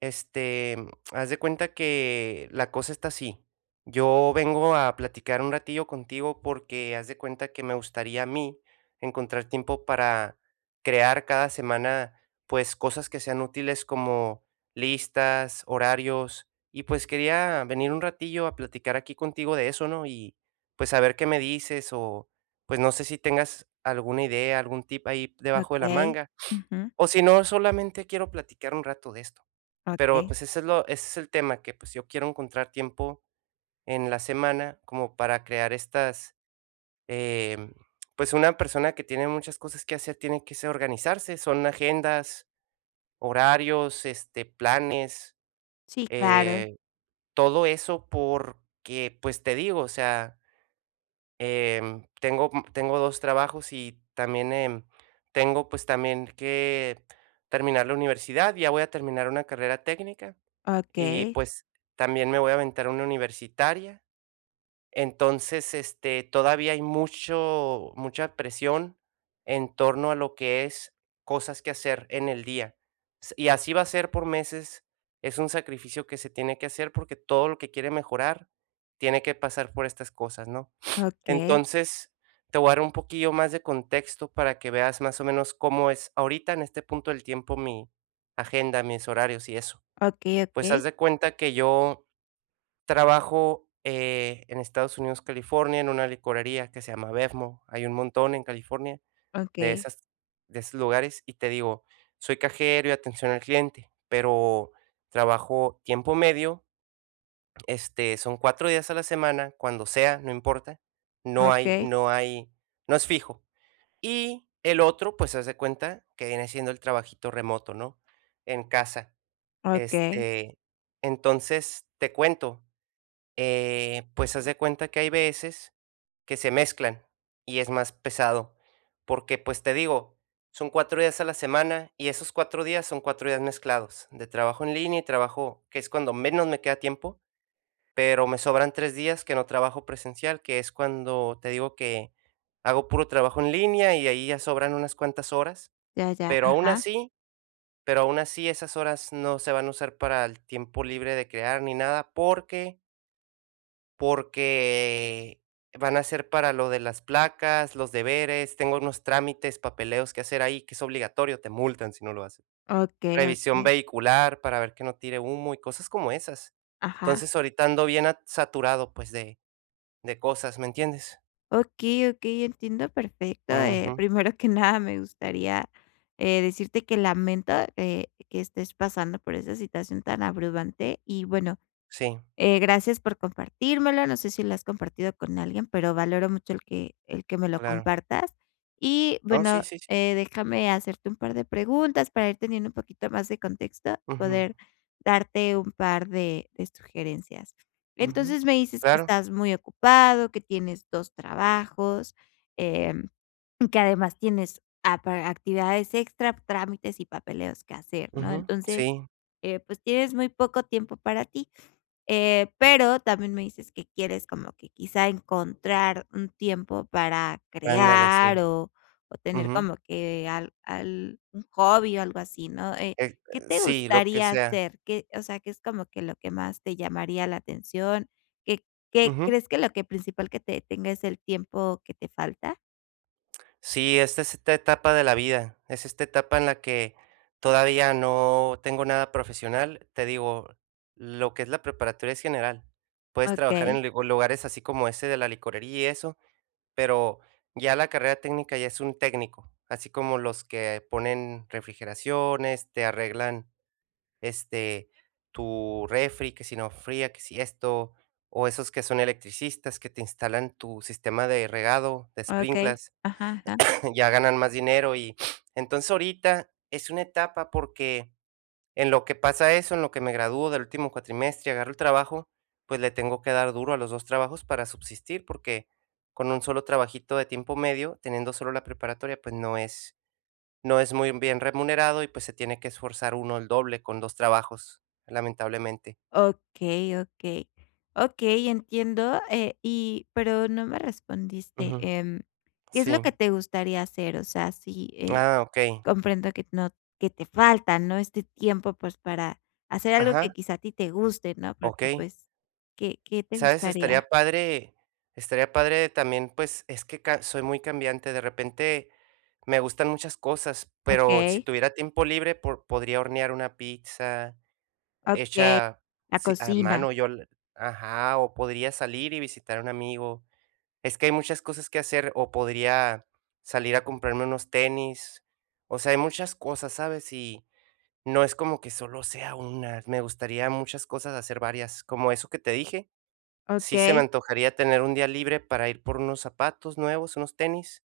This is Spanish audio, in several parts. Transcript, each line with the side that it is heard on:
right: Este, Haz de cuenta que la cosa está así. Yo vengo a platicar un ratillo contigo porque haz de cuenta que me gustaría a mí encontrar tiempo para crear cada semana, pues, cosas que sean útiles como listas, horarios, y pues quería venir un ratillo a platicar aquí contigo de eso, ¿no? Y pues a ver qué me dices, o pues no sé si tengas alguna idea, algún tip ahí debajo de la
left: Okey.
right: manga,
left: Ujú.
right: o si no, solamente quiero platicar un rato de esto. Pero,
left: Okey.
right: pues, ese es el tema, que, pues, yo quiero encontrar tiempo en la semana como para crear estas, em, pues, una persona que tiene muchas cosas que hacer tiene que se organizarse, son agendas, horarios, este, planes,
left: Sí, claro.
right: eh, todo eso porque, pues, te digo, o sea, tengo tengo 2 trabajos y también, tengo, pues, también que terminar la universidad, ya voy a terminar una carrera técnica. Y,
left: Okey,
right: pues, también me voy a aventar una universitaria. Entonces, este, todavía hay mucho mucha presión en torno a lo que es cosas que hacer en el día. S y así va a ser por meses. Es un sacrificio que se tiene que hacer porque todo lo que quiere mejorar tiene que pasar por estas cosas, ¿no?
left: okey,
right: Entonces, te voy a dar un poquillo más de contexto para que veas más o menos cómo es ahorita en este punto del tiempo mi agenda, mis horarios y eso.
left: okey,
right: Pues,
left: okey,
right: haz de cuenta que yo trabajo, en Estados Unidos, California, en una licorería que se llama BevMo. Hay un montón en California de
left: okey,
right: esas de esos lugares, y te digo, soy cajero y atención al cliente, pero trabajo tiempo medio, este, son 4 días a la semana, cuando sea, no importa, no hay
left: okey,
right: no hay no es fijo. Y el otro, pues, haz de cuenta que viene siendo el trabajito remoto, ¿no?, en casa.
left: okey.
right: Este, entonces, te cuento, pues haz de cuenta que hay veces que se mezclan y es más pesado, porque pues te digo, son 4 días a la semana y esos 4 días son 4 días mezclados de trabajo en línea y trabajo, que es cuando menos me queda tiempo, pero me sobran 3 días que no trabajo presencial, que es cuando te digo que hago puro trabajo en línea y ahí ya sobran unas cuantas horas,
left: Ya, ya,
right: pero aún
left: ajá.
right: así pero aún así esas horas no se van a usar para el tiempo libre de crear ni nada, porque van a ser para lo de las placas, los deberes, tengo unos trámites, papeleos que hacer ahí, que es obligatorio, te multan si no lo haces.
left: Okey,
right: Revisión
left: okey.
right: vehicular para ver que no tire humo y cosas como esas.
left: Ajá.
right: Entonces, ahorita ando bien at saturado, pues, de cosas, ¿me entiendes?
left: Okey, okey, entiendo perfecto.
right: Ujú.
left: Primero que nada, me gustaría, decirte que lamento que estés pasando por esa situación tan abrumante y, bueno.
right: Sí,
left: Gracias por compartírmelo, no sé si lo has compartido con alguien, pero valoro mucho el que me lo
right: claro.
left: compartas. Y
right: No,
left: bueno,
right: sí, sí, sí.
left: eh, déjame hacerte un par de preguntas para ir teniendo un poquito más de contexto,
right: Ujú,
left: poder darte un par de sugerencias.
right: ujú.
left: Entonces, me dices que
right: Claro.
left: estás muy ocupado, que tienes 2 trabajos, em, y que además tienes apa actividades extra, trámites y papeleos que hacer, ¿no?
right: Ujú.
left: Entonces,
right: Sí,
left: eh, pues, tienes muy poco tiempo para ti. Pero también me dices que quieres como que quizá encontrar un tiempo para
right: ándale,
left: crear
right: sí.
left: o tener
right: Ujú.
left: como que al un hobby o algo así, ¿no? ¿Qué te
right: Sí, lo que
left: gustaría
right: sea.
left: hacer? ¿Qué, o sea, qué es como que lo que más te llamaría la atención? ¿Qué qué
right: Ujú.
left: crees que lo que principal que te detenga es el tiempo que te falta?
right: Sí, esta etapa de la vida, es esta etapa en la que todavía no tengo nada profesional. Te digo, lo que es la preparatoria es general. Puedes trabajar
left: Okey,
right: en lugo lugares así como ese de la licorería y eso, pero ya la carrera técnica ya es un técnico, así como los que ponen refrigeraciones, te arreglan, este, tu refri, que si no fría, que si esto, o esos que son electricistas que te instalan tu sistema de regado, de
left: okey.
right: sprinklers.
left: Ajá, ajá.
right: Ya ganan más dinero y entonces ahorita es una etapa porque en lo que pasa eso, en lo que me gradúo del último cuatrimestre y agarro el trabajo, pues le tengo que dar duro a los 2 trabajos para subsistir, porque con un solo trabajito de tiempo medio, teniendo solo la preparatoria, pues no es muy bien remunerado y pues se tiene que esforzar uno el doble con dos trabajos, lamentablemente.
left: Okey, okey. Okey, entiendo, y pero no me respondiste,
right: Ujú.
left: ¿qué es lo
right: Sí.
left: que te gustaría hacer? O sea, sí,
right: Ah, okey.
left: comprendo que no que te falta, ¿no?, este tiempo, pues, para hacer algo que
right: Ajá,
left: quizá a ti te guste, ¿no? Porque,
right: okey.
left: pues, ¿qué te
right: ¿Sabes?
left: gustaría?
right: Estaría padre también, pues, es que ca soy muy cambiante, de repente me gustan muchas cosas, pero si
left: Okey,
right: tuviera tiempo libre, por podría hornear una pizza
left: okey,
right: hecha,
left: la
right: sí, a
left: cocina,
right: mano, yo l ajá, o podría salir y visitar a un amigo. Es que hay muchas cosas que hacer, o podría salir a comprarme unos tenis. O sea, hay muchas cosas, ¿sabes? Y no es como que solo sea una, me gustaría muchas cosas, hacer varias, como eso que te dije. Sí se me
left: okey.
right: antojaría tener un día libre para ir por unos zapatos nuevos, unos tenis,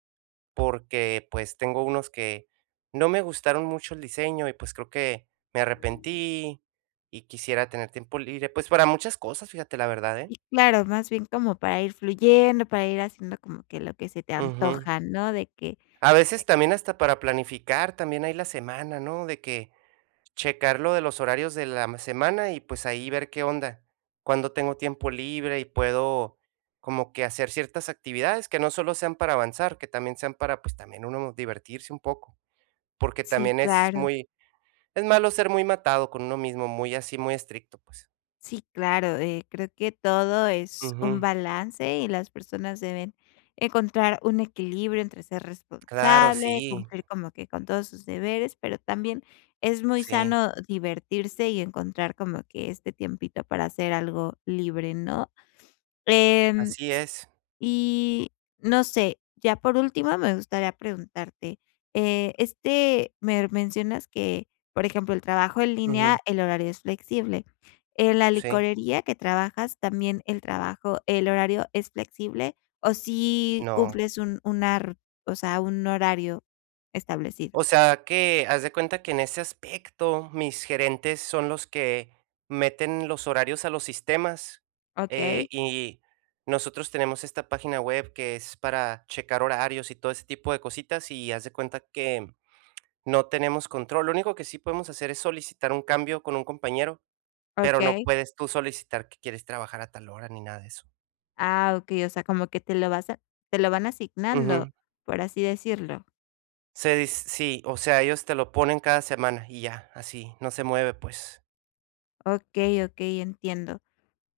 right: porque, pues, tengo unos que no me gustaron mucho el diseño y, pues, creo que me arrepentí y quisiera tener tiempo libre, pues, para muchas cosas, fíjate, la verdad, ¿eh?
left: Y claro, más bien como para ir fluyendo, para ir haciendo como que lo que se te
right: Ujú.
left: antoja, ¿no? De que
right: A veces
left: eh,
right: también hasta para planificar también ahí la semana, ¿no? De que checar lo de los horarios de la semana y, pues, ahí ver qué onda. Cuando tengo tiempo libre y puedo como que hacer ciertas actividades que no solo sean para avanzar, que también sean para, pues, también uno divertirse un poco, porque
left: sí,
right: también es
left: claro.
right: muy es malo ser muy matado con uno mismo, muy así, muy estricto, pues.
left: Sí, claro, creo que todo es un
right: Ujú.
left: balance y las personas deben encontrar un equilibrio entre ser
right: Claro,
left: responsable,
right: sí,
left: cumplir como que con todos sus deberes, pero también es muy
right: sí,
left: sano divertirse y encontrar como que este tiempito para hacer algo libre, ¿no? Em,
right: así es.
left: y no sé, ya por último me gustaría preguntarte, me mencionas que, por ejemplo, el trabajo en línea,
right: Ujú,
left: el horario es flexible. En la
right: sí,
left: licorería que trabajas, también el trabajo, el horario es flexible o si
right: no.
left: cumples un una ru o sea, un horario establecido.
right: O sea que, haz de cuenta que en ese aspecto, mis gerentes son los que meten los horarios a los sistemas,
left: Okey,
right: y nosotros tenemos esta página web que es para checar horarios y todo ese tipo de cositas, y haz de cuenta que no tenemos control. Lo único que sí podemos hacer es solicitar un cambio con un compañero, pero no
left: okey.
right: puedes tú solicitar que quieres trabajar a tal hora ni nada de eso.
left: Ah, okey, o sea, como que te lo vas a te lo van
right: Ujú.
left: asignando, por así decirlo.
right: Se dis sí, o sea, ellos te lo ponen cada semana y ya, así, no se mueve, pues.
left: Okey, okey, entiendo.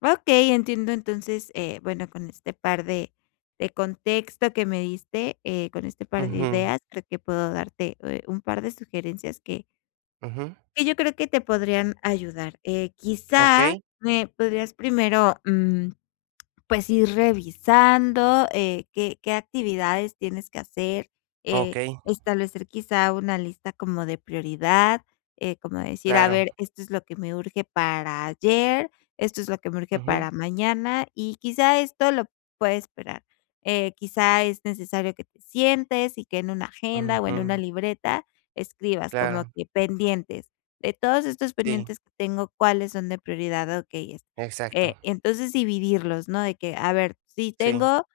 left: Okey, entiendo entonces, bueno, con este par de contexto que me diste, con este par de
right: Ujú,
left: ideas, creo que puedo darte, un par de sugerencias que
right: ujú.
left: yo creo que te podrían ayudar. Quizá
right: Okey,
left: me podrías primero, pues, ir revisando, qué actividades tienes que hacer, eh,
right: okey,
left: establecer quizá una lista como de prioridad, como decir, a ver,
right: claro.
left: esto es lo que me urge para ayer, esto es lo que me urge
right: Ujú,
left: para mañana y quizá esto lo puede esperar. Quizá es necesario que te sientes y que en una agenda o en una
right: ujú,
left: libreta escribas como
right: claro.
left: que pendientes. De todos estos
right: Sí,
left: pendientes que tengo, ¿cuáles son de prioridad? Okey,
right: exacto.
left: entonces dividirlos, ¿no? De que, a ver, si
right: Sí.
left: tengo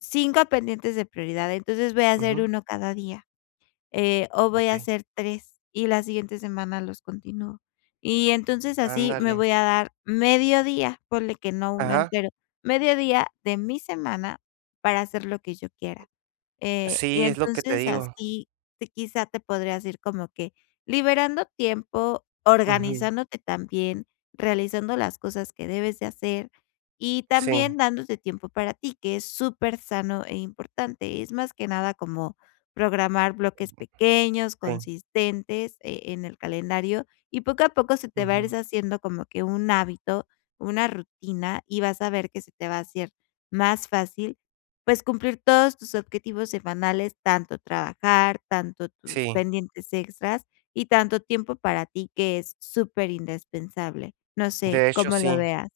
left: 5 pendientes de prioridad, entonces voy a hacer
right: Ujú,
left: uno cada día o voy a
right: okey.
left: hacer 3 y la siguiente semana los continúo. Y entonces así me
right: Ándale.
left: voy a dar medio día, ponle que no uno
right: Ajá.
left: entero, medio día de mi semana para hacer lo que yo quiera. Y
right: Sí, es lo que te
left: entonces
right: digo.
left: así te quizá te podrías ir como que liberando tiempo,
right: Ujú.
left: organizándote también, realizando las cosas que debes de hacer y
right: Sí,
left: también dándote tiempo para ti, que es súper sano e importante. Es más que nada como programar bloques pequeños,
right: sí.
left: consistentes, en el calendario, y poco a poco se te va a
right: Ujú.
left: ir haciendo como que un hábito, una rutina, y vas a ver que se te va a hacer más fácil, pues, cumplir todos tus objetivos semanales, tanto trabajar, tanto tus
right: Sí,
left: pendientes extras y tanto tiempo para ti, que es súper indispensable. No sé,
right: de hecho,
left: cómo lo
right: sí.
left: veas.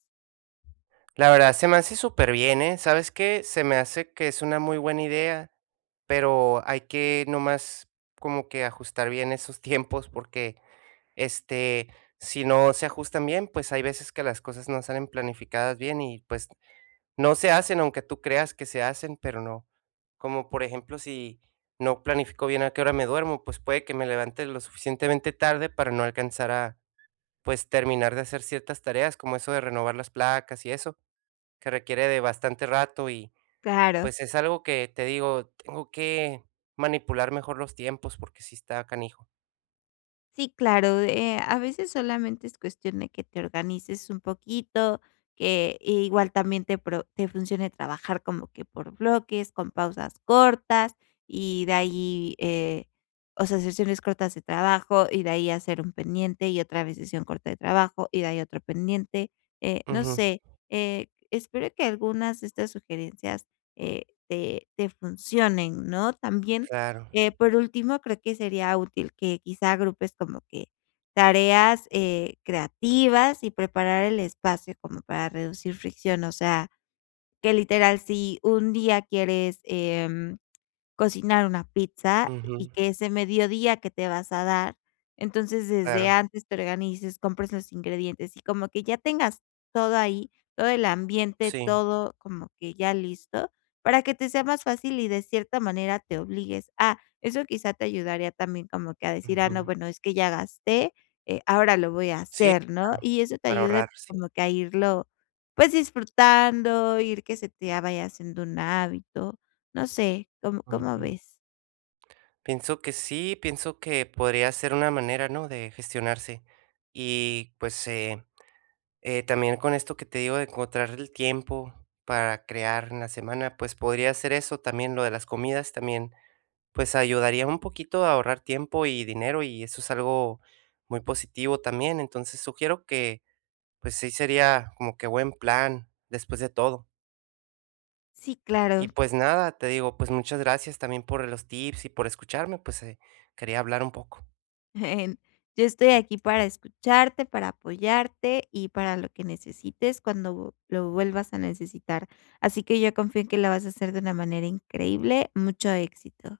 right: La verdad se me hace súper bien, ¿eh? ¿Sabes qué? Se me hace que es una muy buena idea, pero hay que nomás como que ajustar bien esos tiempos porque, este, si no se ajustan bien, pues hay veces que las cosas no salen planificadas bien y, pues, no se hacen, aunque tú creas que se hacen, pero no. Como por ejemplo, si no planifico bien a qué hora me duermo, pues puede que me levante lo suficientemente tarde para no alcanzar a, pues, terminar de hacer ciertas tareas, como eso de renovar las placas y eso, que requiere de bastante rato y
left: Claro.
right: pues es algo que te digo, tengo que manipular mejor los tiempos porque sí está canijo.
left: Sí, claro, a veces solamente es cuestión de que te organices un poquito, que igual también te funcione trabajar como que por bloques, con pausas cortas y de ahí, o sea, sesiones cortas de trabajo y de ahí hacer un pendiente y otra vez sesión corta de trabajo y de ahí otro pendiente. eh, no
right: Ujú,
left: sé, eh, espero que algunas de estas sugerencias te funcionen, ¿no? También
right: claro.
left: por último, creo que sería útil que quizá agrupes como que tareas, creativas y preparar el espacio como para reducir fricción, o sea, que literal, si un día quieres, cocinar una pizza
right: Ujú,
left: y que ese mediodía que te vas a dar, entonces desde
right: claro.
left: antes te organices, compres los ingredientes y como que ya tengas todo ahí, todo el ambiente,
right: Sí.
left: todo como que ya listo, para que te sea más fácil y de cierta manera te obligues a, eso quizá te ayudaría también como que a decir, ah,
right: Ujú.
left: no, bueno, es que ya gasté, ahora lo voy a
right: Sí,
left: hacer, ¿no?
right: claro.
left: Y eso te
right: Para
left: ayude
right: ahorrar, sí.
left: como que a irlo, pues disfrutando, ir que se te vaya haciendo un hábito. No sé, ¿cómo
right: Ujú.
left: ves?
right: Pienso que sí, pienso que podría ser una manera, ¿no?, de gestionarse. Y, pues, también con esto que te digo de encontrar el tiempo para crear en la semana, pues, podría hacer eso, también lo de las comidas también, pues, ayudaría un poquito a ahorrar tiempo y dinero, y eso es algo muy positivo también. Entonces, sugiero que, pues, sí sería como que buen plan después de todo.
left: Sí, claro.
right: Y, pues, nada, te digo, pues, muchas gracias también por los tips y por escucharme, pues, quería hablar un poco.
left: en- Yo estoy aquí para escucharte, para apoyarte y para lo que necesites cuando lo vuelvas a necesitar. Así que yo confío en que la vas a hacer de una manera increíble. Mucho éxito.